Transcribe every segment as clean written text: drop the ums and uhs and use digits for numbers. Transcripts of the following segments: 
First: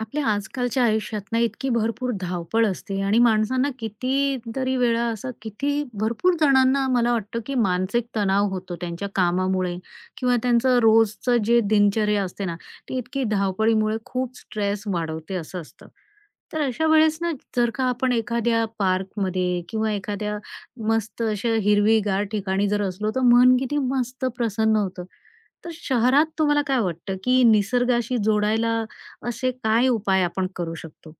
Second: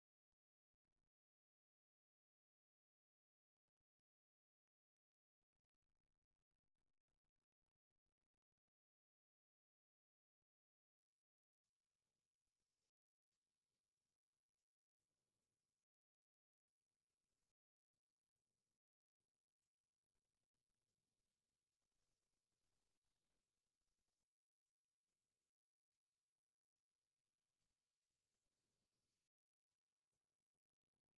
आपल्या आजकालच्या आयुष्यात ना इतकी भरपूर धावपळ असते आणि माणसांना कितीतरी वेळा असं किती भरपूर जणांना मला वाटतं की मानसिक तणाव होतो त्यांच्या कामामुळे किंवा त्यांचं रोजचं जे दिनचर्या असते ना ती इतकी धावपळीमुळे खूप स्ट्रेस वाढवते असं असतं. तर अशा वेळेस ना जर का आपण एखाद्या पार्कमध्ये किंवा एखाद्या मस्त अशा हिरवीगार ठिकाणी जर असलो तर मन किती मस्त प्रसन्न होतं. तर शहरात तुम्हाला काय वाटतं की निसर्गाशी जोडायला असे काय उपाय आपण करू शकतो?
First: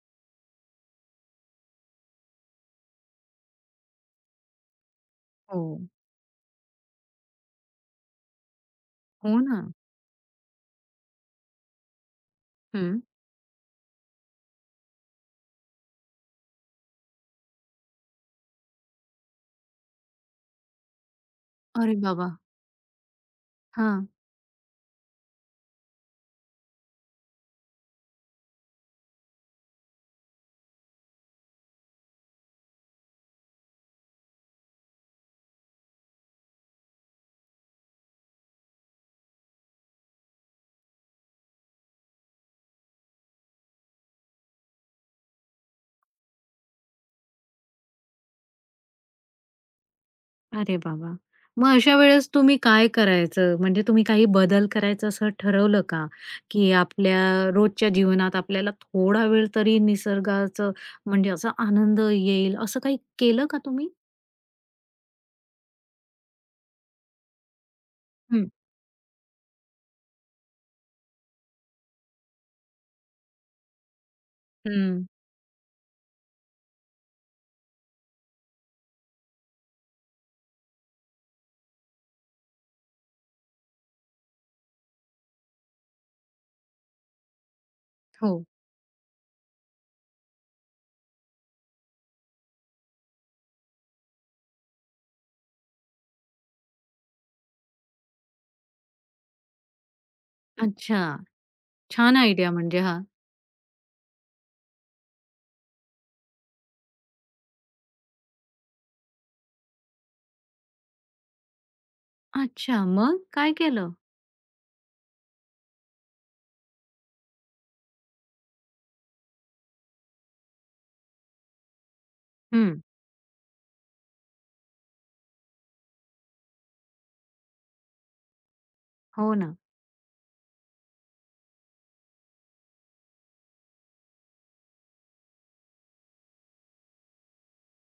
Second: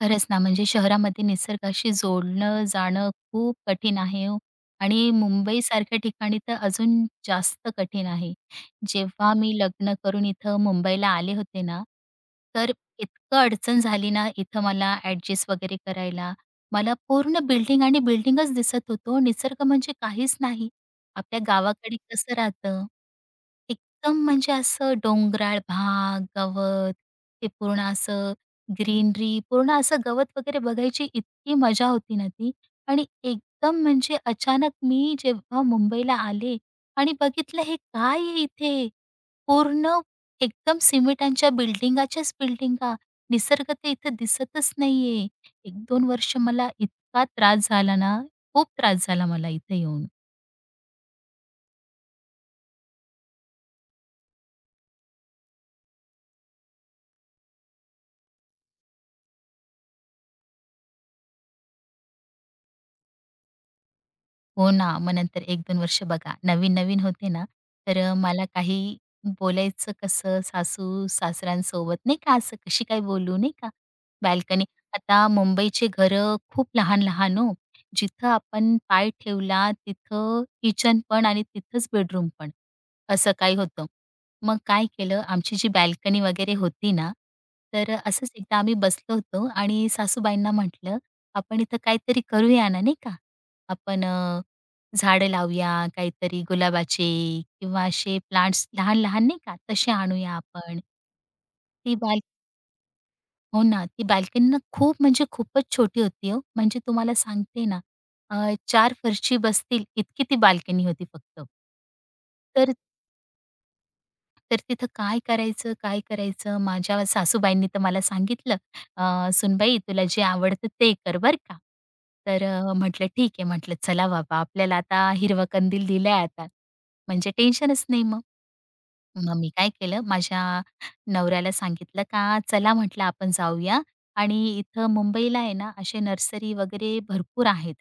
खरंच ना, म्हणजे शहरामध्ये निसर्गाशी जोडलं जाणं खूप कठीण आहे हो आणि हो. मुंबईसारख्या ठिकाणी तर अजून जास्त कठीण आहे. जेव्हा हो मी ना. लग्न करून इथं मुंबईला आले होते ना, तर हं. इतकं अडचण झाली ना इथं मला ॲडजस्ट वगैरे करायला. मला पूर्ण बिल्डिंग आणि बिल्डिंगच दिसत होतो. निसर्ग म्हणजे काहीच नाही. आपल्या अरे गावाकडे बाबा! कसं राहतं, हां. एकदम म्हणजे असं डोंगराळ भाग, गवत, ते पूर्ण असं ग्रीनरी, पूर्ण असं गवत वगैरे बघायची इतकी मजा होती ना ती. आणि एकदम म्हणजे अचानक मी जेव्हा मुंबईला आले आणि बघितलं हे काय आहे इथे? पूर्ण एकदम सिमेंटांच्या बिल्डिंगाच्याच बिल्डिंगा. निसर्ग तर इथं दिसतच नाहीये. एक दोन वर्ष मला इतका त्रास झाला ना, खूप त्रास झाला मला इथे येऊन. अरे बाबा! मग अशा वेळेस तुम्ही काय करायचं? म्हणजे तुम्ही काही बदल करायचं असं ठरवलं का? की आपल्या रोजच्या जीवनात आपल्याला थोडा वेळ तरी निसर्गाचं म्हणजे असा आनंद येईल, असं काही केलं का तुम्ही? हो ना. मग नंतर एक 2 वर्ष बघा नवीन-नवीन होते ना, तर मला हं, काही बोलायचं कसं सासू-सासऱ्यांसोबत नाही का, असं कशी काय बोलू नाही का? बाल्कनी. हं. आता मुंबईचे घरं खूप लहान-लहान हो. जिथं आपण पाय ठेवला तिथं किचन पण आणि तिथंच बेडरूम पण, असं काही होतं. मग काय केलं आमची जी बाल्कनी वगैरे होती ना, तर असंच हो. एकदा आम्ही बसलो होतो आणि सासूबाईंना म्हटलं, "आपण इथं काहीतरी करूया ना, नाही का? आपण झाडं लावूया, काहीतरी गुलाबाचे किंवा असे प्लांट्स लहान-लहान नाही का तसे आणूया आपण." अच्छा. ती छान बाई आयडिया म्हणजे हा. हो ना, ती बाल्कनी ना खूप म्हणजे खूपच छोटी होती हो. म्हणजे तुम्हाला सांगते ना, 4 फरशी बसतील इतकी ती बाल्कनी होती फक्त. तर अच्छा, मग काय केलं? तर तिथं काय करायचं, काय करायचं? माझ्या सासूबाईंनी तर मला सांगितलं, "सुनबाई तुला जे आवडतं ते कर बरं का." तर हं. म्हटलं ठीक आहे. म्हटलं चला बाबा आपल्याला आता हिरवा कंदील दिलाय आता, म्हणजे टेन्शनच नाही मग. हो मग मी ना. काय केलं, माझ्या नवऱ्याला सांगितलं का चला म्हटलं आपण जाऊया आणि इथं मुंबईला आहे ना, असे नर्सरी वगैरे भरपूर आहेत.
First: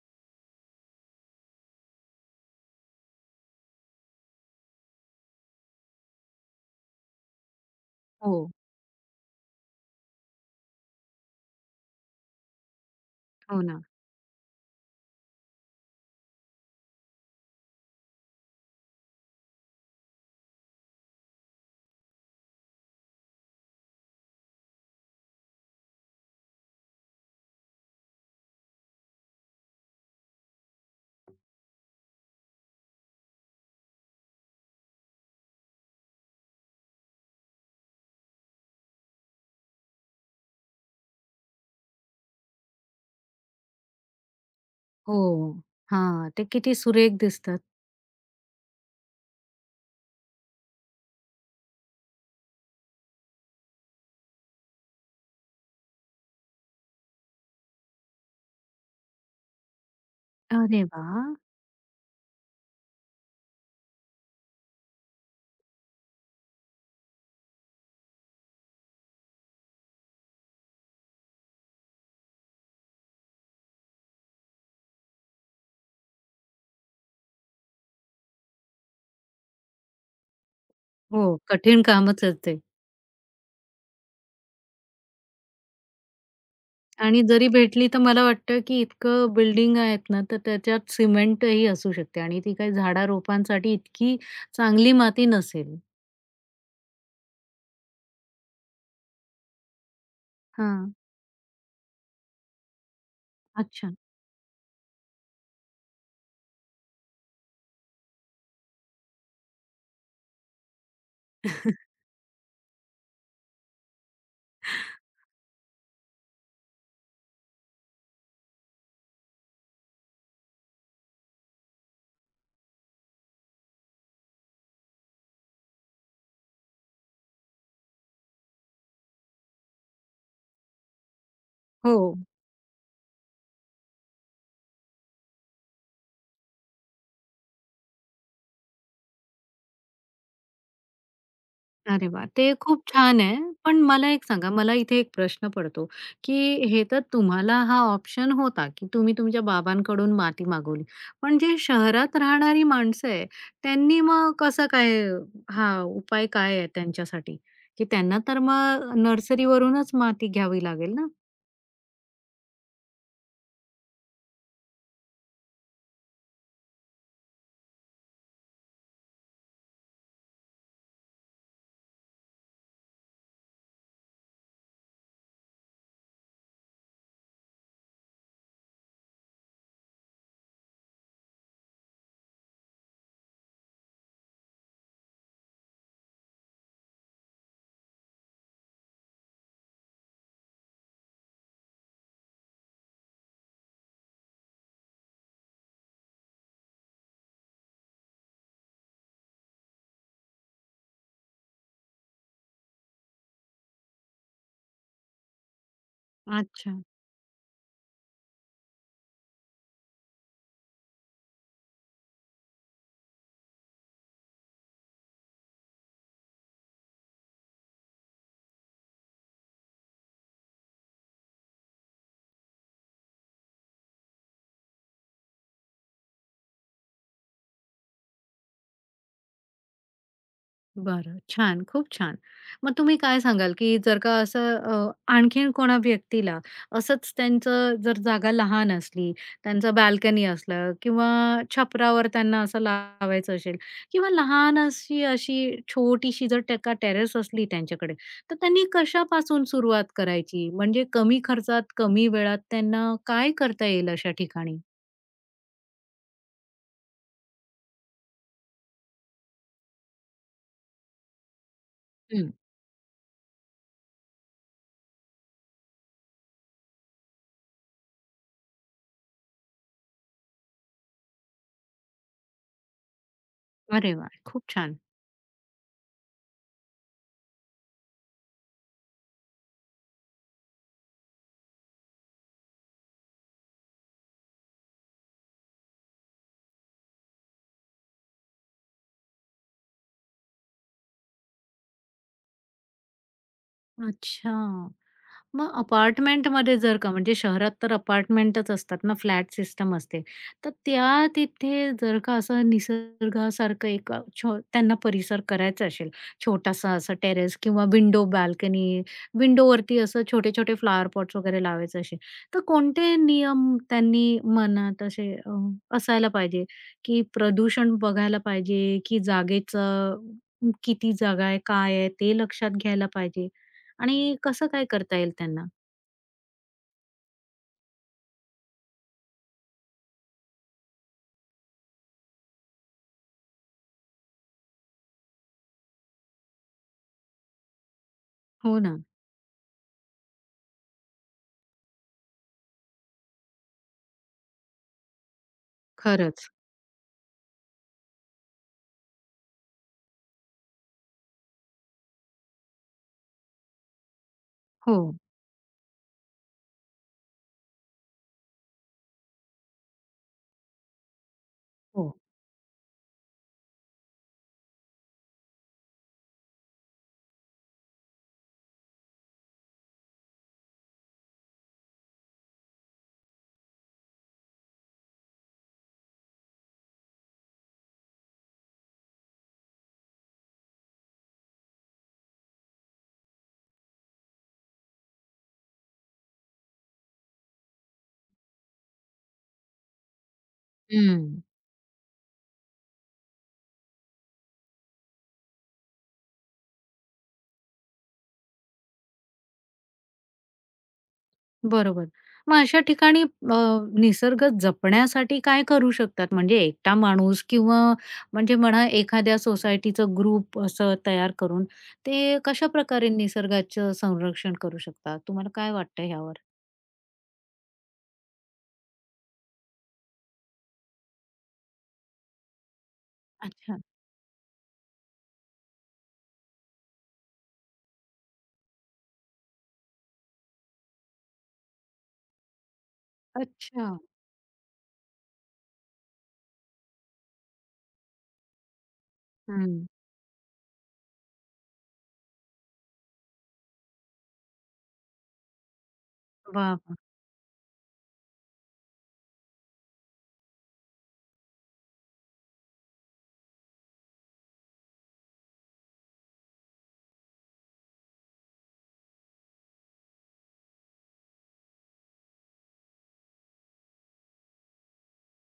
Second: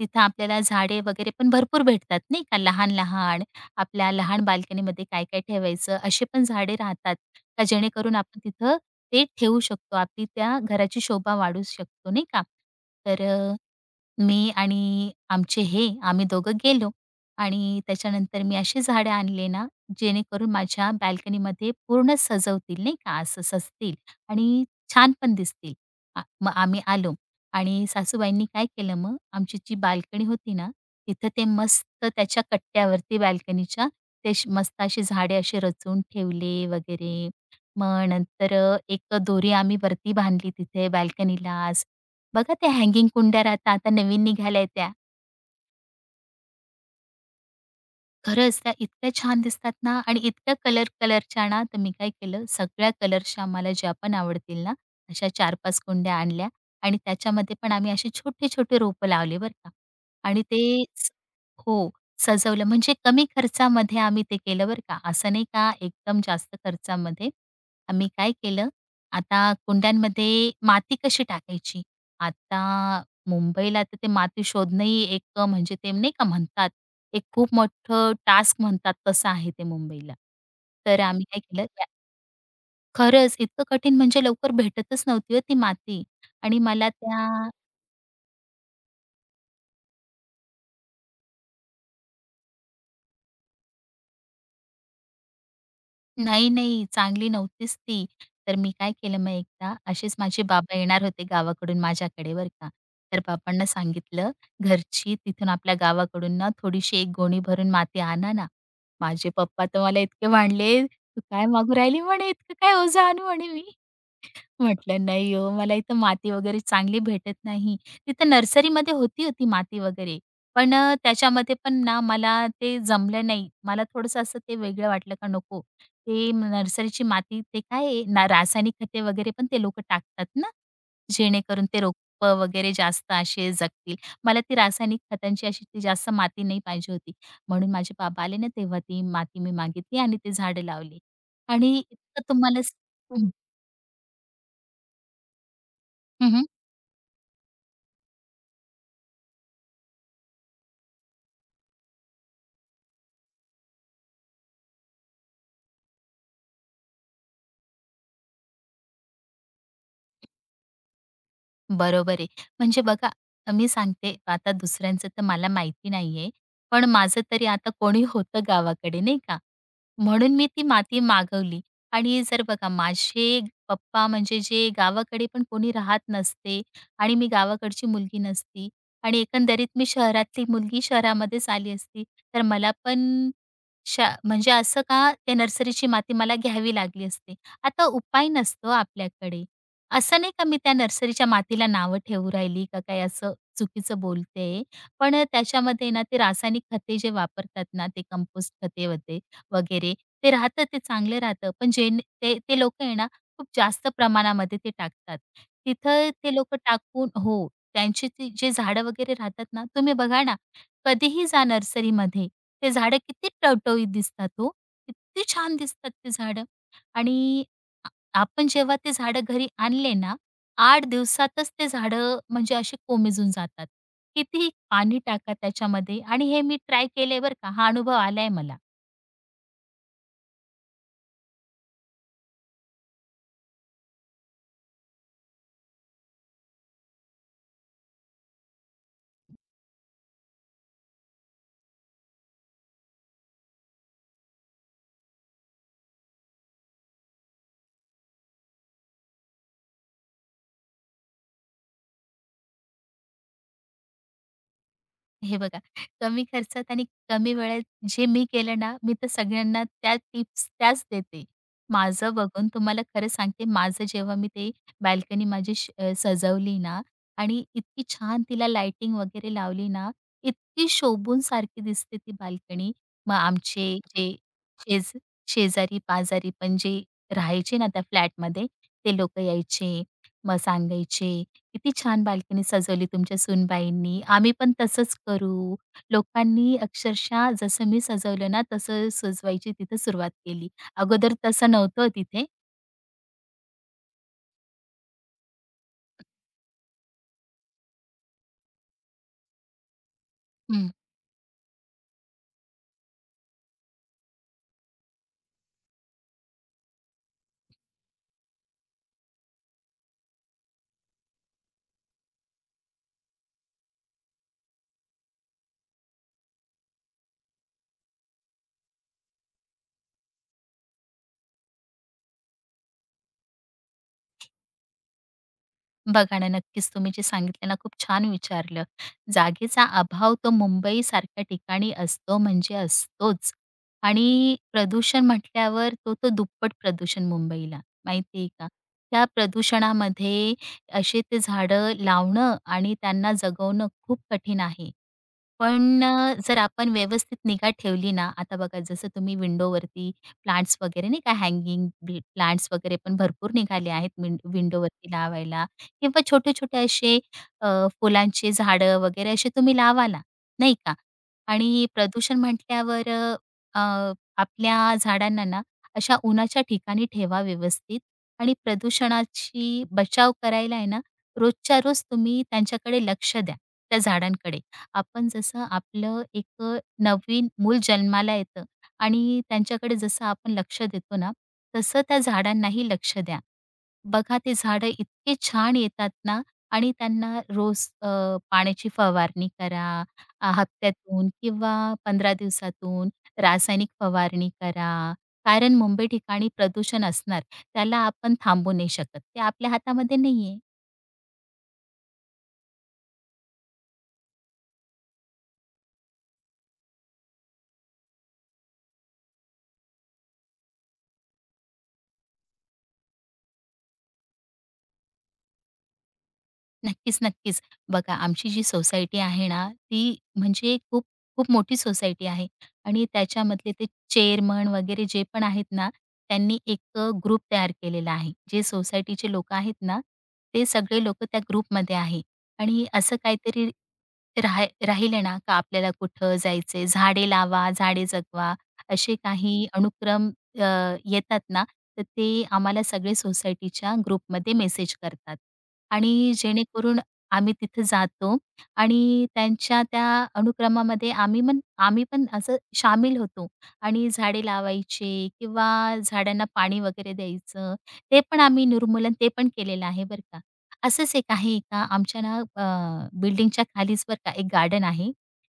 तिथं आपल्याला झाडे वगैरे पण भरपूर भेटतात नाही का, लहान-लहान आपल्या लहान बाल्कनीमध्ये काय-काय ठेवायचं असे पण झाडे राहतात, का जेणेकरून आपण हो. तिथं ते ठेवू शकतो. आपली त्या घराची शोभा वाढू शकतो नाही का. तर हो ना. मी आणि आमचे हे आम्ही दोघं गेलो आणि त्याच्यानंतर मी अशी झाडं आणले ना, जेणेकरून माझ्या बाल्कनीमध्ये पूर्ण सजवतील नाही का, असं सजतील आणि छान पण दिसतील. मग आम्ही आलो आणि सासूबाईंनी काय केलं मग, आमची जी बाल्कनी होती ना, तिथं ते मस्त त्याच्या कट्ट्यावरती बाल्कनीच्या ते अशी मस्त अशी झाडे असे रचून ठेवले वगैरे. मग नंतर एक दोरी आम्ही वरती बांधली तिथे बाल्कनीलाच. बघा त्या हँगिंग कुंड्या राहतात, आता नवीन निघाल्या त्या. हो. हां, ते किती सुरेख दिसतं. खरंच त्या इतक्या छान दिसतात ना आणि इतक्या कलर कलरच्या ना, तर मी काय केलं, सगळ्या कलर्सच्या मला ज्या पण आवडतील ना, अशा 4-5 कुंड्या आणल्या आणि त्याच्यामध्ये पण आम्ही असे छोटे-छोटे रोपं लावले बरं का. आणि अरे ते स वाह! हो, सजवलं म्हणजे कमी खर्चामध्ये आम्ही ते केलं बरं का. असं नाही का एकदम जास्त खर्चामध्ये. आम्ही काय केलं, आता कुंड्यांमध्ये माती कशी टाकायची, आता मुंबईला तर ते माती शोधणंही एक म्हणजे ते नाही का म्हणतात, एक खूप मोठं टास्क म्हणतात तसं आहे ते मुंबईला. तर आम्ही हो, काय केलं कठीण त्या कामच आहे ते. खरंच इतकं कठीण म्हणजे लवकर भेटतच नव्हती हो ती माती आणि मला आणि त्या जरी भेटली तर मला वाटतं, की इतकं बिल्डिंग आहेत ना, तर त्याच्यात सिमेंटही असू शकते आणि ती काही झाडारोपांसाठी इतकी चांगली माती नसेल. नाही, नाही. चांगली नव्हतीच ती. तर मी काय केलं मग एकदा असेच माझे बाबा हां, येणार होते गावाकडून माझ्याकडे बरं का. तर बाबांना अच्छा. सांगितलं, "घरची तिथून आपल्या गावाकडून ना थोडीशी एक गोणी भरून माती आणा ना." माझे पप्पा तर मला इतके भांडले, "तू काय मागू राहिली?" म्हणे, "इतकं काय ओझं आणू?" म्हणे मी. म्हटलं, "नाही हो, मला इथं माती वगैरे चांगली भेटत नाही." तिथं नर्सरीमध्ये होती हो ती माती वगैरे. पण त्याच्यामध्ये पण ना मला ते जमलं नाही. मला थोडंसं असं ते वेगळं वाटलं का नको. नर्सरीची माती ते काय आहे ना रासायनिक खते वगैरे पण ते लोकं टाकतात ना, जेणेकरून ते हो. रोपं वगैरे जास्त असे जगतील. मला ती रासायनिक खतांची अशी ती जास्त माती नाही पाहिजे होती. म्हणून माझे बाबा आले ना तेव्हा ती माती मी मागितली आणि ते झाडं लावली. आणि अरे वाह! ते खूप छान हं, आहे. पण मला एक सांगा, मला इथे एक प्रश्न पडतो, हं, की हं. हे तर तुम्हाला हा ऑप्शन होता, की तुम्ही तुमच्या बाबांकडून माती मागवली. पण जे शहरात राहणारी माणसं आहे, त्यांनी मग कसं काय हा उपाय काय आहे त्यांच्यासाठी? की त्यांना तर मग नर्सरीवरूनच माती घ्यावी लागेल ना? बरोबर आहे. म्हणजे बघा, मी सांगते आता दुसऱ्यांचं तर मला माहिती नाहीये. पण माझं तरी आता कोणी होतं गावाकडे नाही का? म्हणून मी ती माती मागवली आणि जर बघा माझे पप्पा म्हणजे जे गावाकडे पण कोणी राहत नसते आणि मी गावाकडची मुलगी नसती आणि एकंदरीत मी शहरातली मुलगी शहरामध्येच आली असती, तर मला पण म्हणजे असं का त्या नर्सरीची माती मला घ्यावी लागली असती. आता उपाय नसतो आपल्याकडे. असं नाही का मी त्या नर्सरीच्या मातीला नावं ठेवू राहिली का काय असं चुकीचं बोलते. पण त्याच्यामध्ये ना ते रासायनिक खते जे वापरतात ना, ते कंपोस्ट खते वते वगैरे ते राहतं, ते चांगलं राहतं. पण जे ते ते लोकं आहे ना, खूप जास्त प्रमाणामध्ये ते टाकतात. तिथं ते लोकं अच्छा. टाकून हो, त्यांची ती जे झाडं वगैरे राहतात ना, तुम्ही बघा ना, कधीही जा नर्सरीमध्ये, ते झाडं किती टवटवीत दिसतात हो. किती छान दिसतात ते झाडं आणि आपण जेव्हा ते झाडं घरी आणले ना, 8 दिवसातच ते झाडं म्हणजे असे कोमेजून जातात. कितीही पाणी टाका त्याच्यामध्ये आणि हे मी ट्राय केलंय बरं का, हा अनुभव आलाय मला. बरं, छान. खूप छान. मग तुम्ही काय सांगाल, की जर का असं आणखीन कोणा व्यक्तीला असंच त्यांचं जर जागा लहान असली, त्यांचा बाल्कनी असलं किंवा छपरावर त्यांना असं लावायचं असेल किंवा लहान अशी अशी छोटीशी जर टेरेस असली त्यांच्याकडे, तर त्यांनी कशापासून सुरुवात करायची? म्हणजे कमी खर्चात, कमी वेळात त्यांना काय करता येईल अशा ठिकाणी? हे बघा, कमी खर्चात आणि कमी वेळेत जे मी केलं ना, मी तर सगळ्यांना त्या टिप्स त्याच देते. माझं हं. बघून तुम्हाला खरं सांगते, माझं जेव्हा मी ते बाल्कनी माझी सजवली ना आणि इतकी छान तिला लाइटिंग वगैरे लावली ना, इतकी शोभून सारखी दिसते ती बाल्कनी. मग आमचे अरे जे वाह! खूप छान. शेज शेजारी-पाजारी पण जे राहायचे ना त्या फ्लॅटमध्ये, ते लोकं यायचे. मग सांगायचे, किती छान बाल्कनी सजवली तुमच्या सूनबाईंनी. आम्ही पण तसंच करू. लोकांनी अक्षरशः जसं मी सजवलं ना, तसं सजवायची तिथं सुरुवात केली. अगोदर तसं नव्हतं तिथे. अच्छा. मग अपार्टमेंटमध्ये जर का म्हणजे शहरात तर अपार्टमेंटच असतात ना, फ्लॅट सिस्टम असते. तर हं. त्या तिथे जर का असं निसर्गासारखं एक त्यांना परिसर करायचा असेल, छोटासा असा टेरेस किंवा विंडो बाल्कनी, विंडोवरती असं छोटे-छोटे फ्लॉवर पॉट्स वगैरे लावायचे असेल, तर कोणते नियम त्यांनी मनात असे असायला पाहिजे, की प्रदूषण बघायला पाहिजे, की जागेचं किती जागा आहे, काय आहे ते लक्षात घ्यायला पाहिजे आणि कसं काय करता येईल त्यांना? बघा ना, नक्कीच तुम्ही जे सांगितलं ना, खूप छान विचारलं. जागेचा अभाव तो मुंबईसारख्या ठिकाणी असतो म्हणजे असतोच आणि प्रदूषण म्हटल्यावर तो तो दुप्पट प्रदूषण मुंबईला, माहिती आहे का? हो ना, त्या प्रदूषणामध्ये असे ते झाडं लावणं आणि त्यांना जगवणं खूप कठीण आहे. पण खरंच. जर आपण व्यवस्थित निगा ठेवली ना, आता बघा जसं तुम्ही विंडोवरती प्लांट्स वगैरे नाही का हँगिंग बी प्लांट्स वगैरे पण भरपूर निघाले आहेत हो, विंडोवरती लावायला किंवा छोटे-छोटे असे फुलांचे झाडं वगैरे असे तुम्ही लावा ना, नाही का? आणि हो. प्रदूषण म्हटल्यावर अ, अ, आपल्या झाडांना ना अशा उन्हाच्या ठिकाणी ठेवा व्यवस्थित आणि प्रदूषणाची बचाव करायला आहे ना, रोजच्या रोज तुम्ही त्यांच्याकडे लक्ष द्या, त्या झाडांकडे. आपण जसं आपलं एक नवीन मूल जन्माला येतं आणि त्यांच्याकडे जसं आपण लक्ष देतो ना, तसं त्या झाडांनाही लक्ष द्या. बघा ते झाडं इतके छान येतात ना आणि त्यांना रोज पाण्याची फवारणी करा. हं, हप्त्यातून किंवा 15 दिवसातून रासायनिक फवारणी करा. कारण मुंबई ठिकाणी प्रदूषण असणार. त्याला आपण थांबवू नाही शकत. ते आपल्या हातामध्ये नाहीये. बरोबर. मग अशा ठिकाणी निसर्ग जपण्यासाठी काय करू शकतात? म्हणजे एकटा माणूस किंवा म्हणजे म्हणा एखाद्या सोसायटीचं ग्रुप असं तयार करून ते कशा कशाप्रकारे निसर्गाचं संरक्षण करू शकतात? तुम्हाला काय वाटतं ह्यावर? नक्कीच, नक्कीच. बघा आमची जी सोसायटी आहे ना, ती म्हणजे खूप खूप मोठी सोसायटी आहे आणि त्याच्यामधले अच्छा, ते चेअरमन वगैरे जे पण आहेत ना, त्यांनी एक ग्रुप तयार केलेला आहे. जे सोसायटीचे लोकं आहेत ना, ते सगळे लोकं त्या ग्रुपमध्ये आहे आणि असं काहीतरी अच्छा. राहिलं ना, का आपल्याला कुठं जायचंय, झाडे लावा, झाडे जगवा, असे काही हं. अनुक्रम अ, येतात ना, तर ते आम्हाला सगळे सोसायटीच्या ग्रुपमध्ये मेसेज करतात. आणि वाह! वाह! जेणेकरून आम्ही तिथे जातो आणि त्यांच्या त्या अनुक्रमामध्ये आम्ही पण असं सामील होतो आणि झाडे लावायचे किंवा झाडांना पाणी वगैरे द्यायचं, ते पण आम्ही निर्मूलन ते पण केलेलं आहे बरं का. असंच एक आहे एका आमच्या ना बिल्डिंगच्या खालीच बरं का एक गार्डन आहे.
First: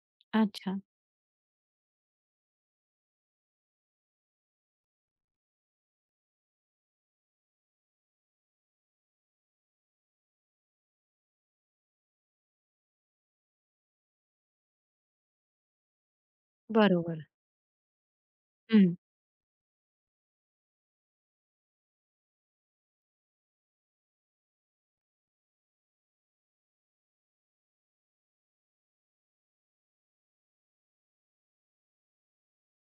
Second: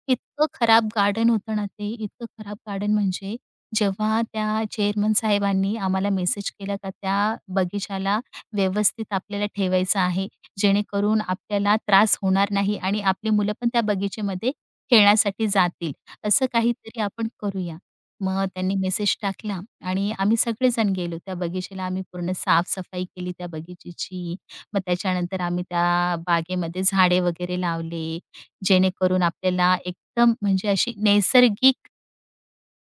इतकं अच्छा, खराब गार्डन होतं ना ते, इतकं खराब गार्डन म्हणजे जेव्हा त्या चेअरमन साहेबांनी आम्हाला मेसेज केला का त्या बगीचाला व्यवस्थित आपल्याला ठेवायचं आहे, जेणेकरून आपल्याला त्रास होणार नाही आणि आपली मुलं पण त्या बगीचेमध्ये खेळण्यासाठी जातील. असं काहीतरी बरोबर. आपण करूया. मग त्यांनी हं, मेसेज टाकला आणि आम्ही सगळेजण गेलो. त्या बगीचेला आम्ही पूर्ण साफ-सफाई केली त्या बगीचेची. मग त्याच्यानंतर आम्ही त्या बागेमध्ये झाडे वगैरे लावले, जेणेकरून आपल्याला एकदम म्हणजे अशी नैसर्गिक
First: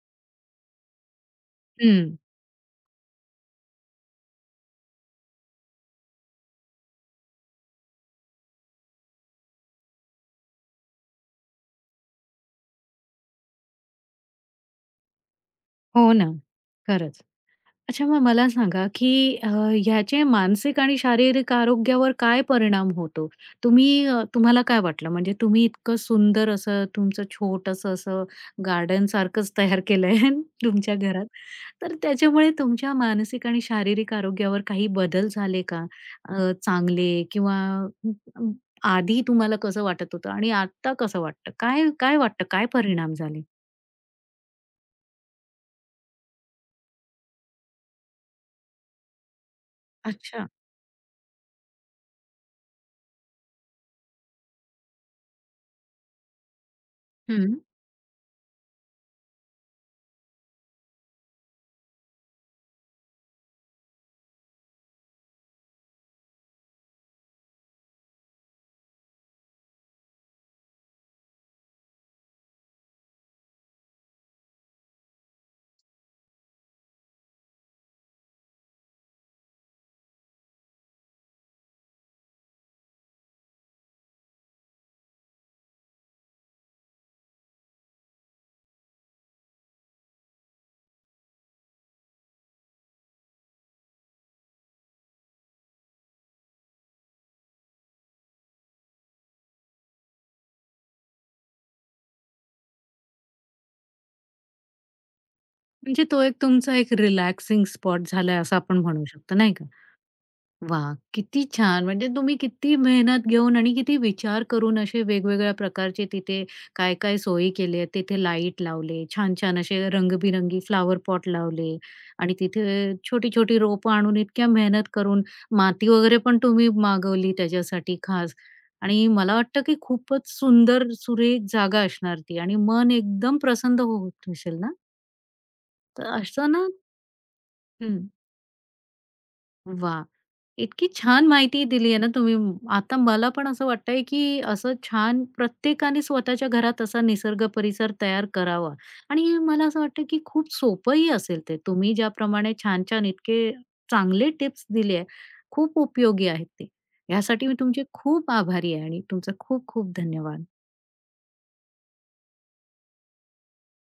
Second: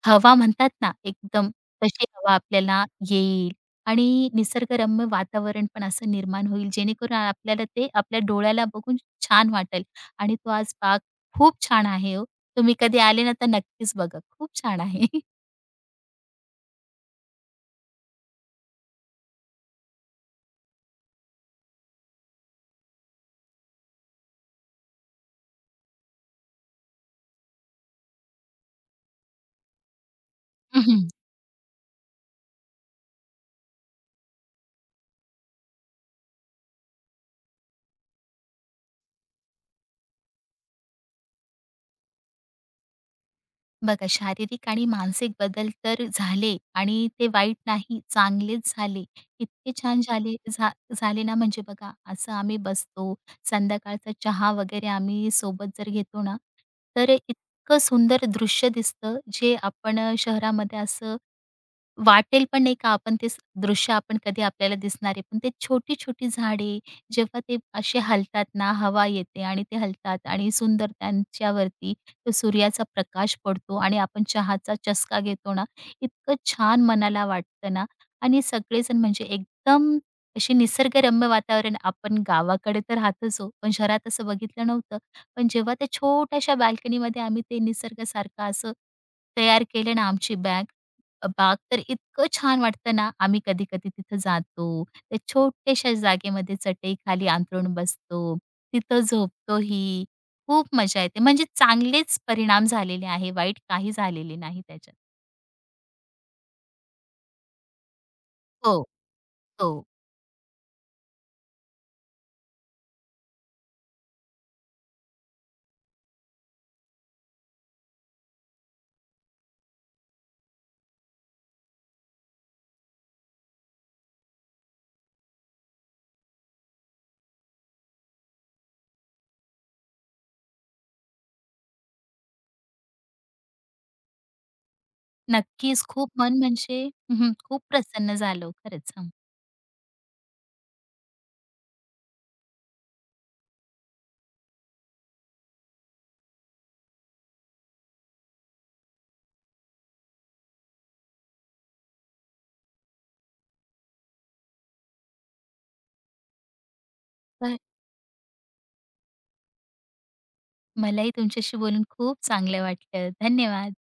हवा म्हणतात ना एकदम तशी हं. हवा आपल्याला येईल आणि निसर्गरम्य वातावरण पण असं निर्माण होईल जेणेकरून आपल्याला ते आपल्या डोळ्याला बघून छान वाटेल आणि तो आज बाग खूप छान आहे हो. तुम्ही कधी आले ना तर नक्कीच बघा. खूप छान आहे. हो ना, खरंच. अच्छा, मग मला सांगा, की ह्याचे मानसिक आणि शारीरिक आरोग्यावर काय परिणाम होतो? तुम्ही तुम्हाला काय वाटलं? म्हणजे तुम्ही इतकं सुंदर असं तुमचं छोटंसं असं गार्डनसारखंच तयार केलं आहे तुमच्या घरात. तर त्याच्यामुळे तुमच्या मानसिक आणि शारीरिक आरोग्यावर काही बदल झाले का? चांगले किंवा अ, अ, आधी तुम्हाला कसं वाटत होतं आणि आता कसं वाटतं? काय काय वाटतं? काय परिणाम झाले? बघा शारीरिक आणि मानसिक बदल तर झाले आणि ते वाईट नाही, चांगलेच झाले. इतके छान झाले अच्छा. झा झाले ना म्हणजे बघा असं आम्ही बसतो, संध्याकाळचा चहा वगैरे आम्ही सोबत जर घेतो ना, तर इतकं सुंदर दृश्य दिसतं जे आपण शहरामध्ये असं वाटेल पण नाही का आपण दृश्य आपण कधी आपल्याला दिसणार आहे. पण ते छोटी-छोटी झाडे जेव्हा ते असे हलतात ना, हवा येते आणि ते हलतात आणि सुंदर त्यांच्यावरती तो सूर्याचा प्रकाश पडतो आणि आपण चहाचा चसका घेतो ना, इतकं छान मनाला वाटतं ना आणि सगळेजण म्हणजे एकदम असे निसर्गरम्य वातावरण आपण गावाकडे तर राहतोच हो, पण शहरात असं बघितलं नव्हतं. पण जेव्हा त्या छोट्याशा बाल्कनीमध्ये आम्ही ते निसर्गासारखं असं तयार केलं ना आमची बॅग, अबा! तर इतकं छान वाटतं ना, आम्ही कधी-कधी तिथं जातो. त्या छोट्याशा जागेमध्ये चटईखाली अंथरून बसतो. तिथं झोपतोही. खूप मजा येते. म्हणजे चांगलेच परिणाम झालेले आहे, वाईट काही झालेले नाही त्याच्यात. म्हणजे तो एक तुमचा एक रिलॅक्सिंग स्पॉट झालाय असं हो, आपण म्हणू शकतो, नाही का? हो. वा, किती छान! म्हणजे तुम्ही किती मेहनत घेऊन आणि किती विचार करून असे वेगवेगळ्या प्रकारचे तिथे काय-काय सोयी केल्या, तिथे लाईट लावले, छान-छान असे रंगबिरंगी फ्लॉवर पॉट लावले आणि तिथे छोटी-छोटी रोपं आणून इतक्या मेहनत करून माती वगैरे पण तुम्ही मागवली त्याच्यासाठी खास आणि मला वाटतं, की खूपच सुंदर सुरेख जागा असणार ती आणि मन एकदम प्रसन्न होत असेल ना? नक्कीच तर खूप मन असं ना म्हणजे हं, हं. खूप हं. प्रसन्न झालो खरंच. हं. वा, इतकी छान माहिती दिली आहे ना तुम्ही. आता मला पण असं वाटतंय, की असं छान प्रत्येकाने स्वतःच्या घरात असा निसर्ग परिसर तयार करावा आणि मला असं वाटतं, की खूप सोपंही असेल ते. तुम्ही ज्याप्रमाणे छान-छान इतके चांगले टिप्स दिले आहे, खूप उपयोगी आहेत ते. यासाठी मी तर तुमचे खूप आभारी आहे आणि तुमचा खूप-खूप धन्यवाद. मलाही तुमच्याशी बोलून खूप चांगलं वाटलं. धन्यवाद.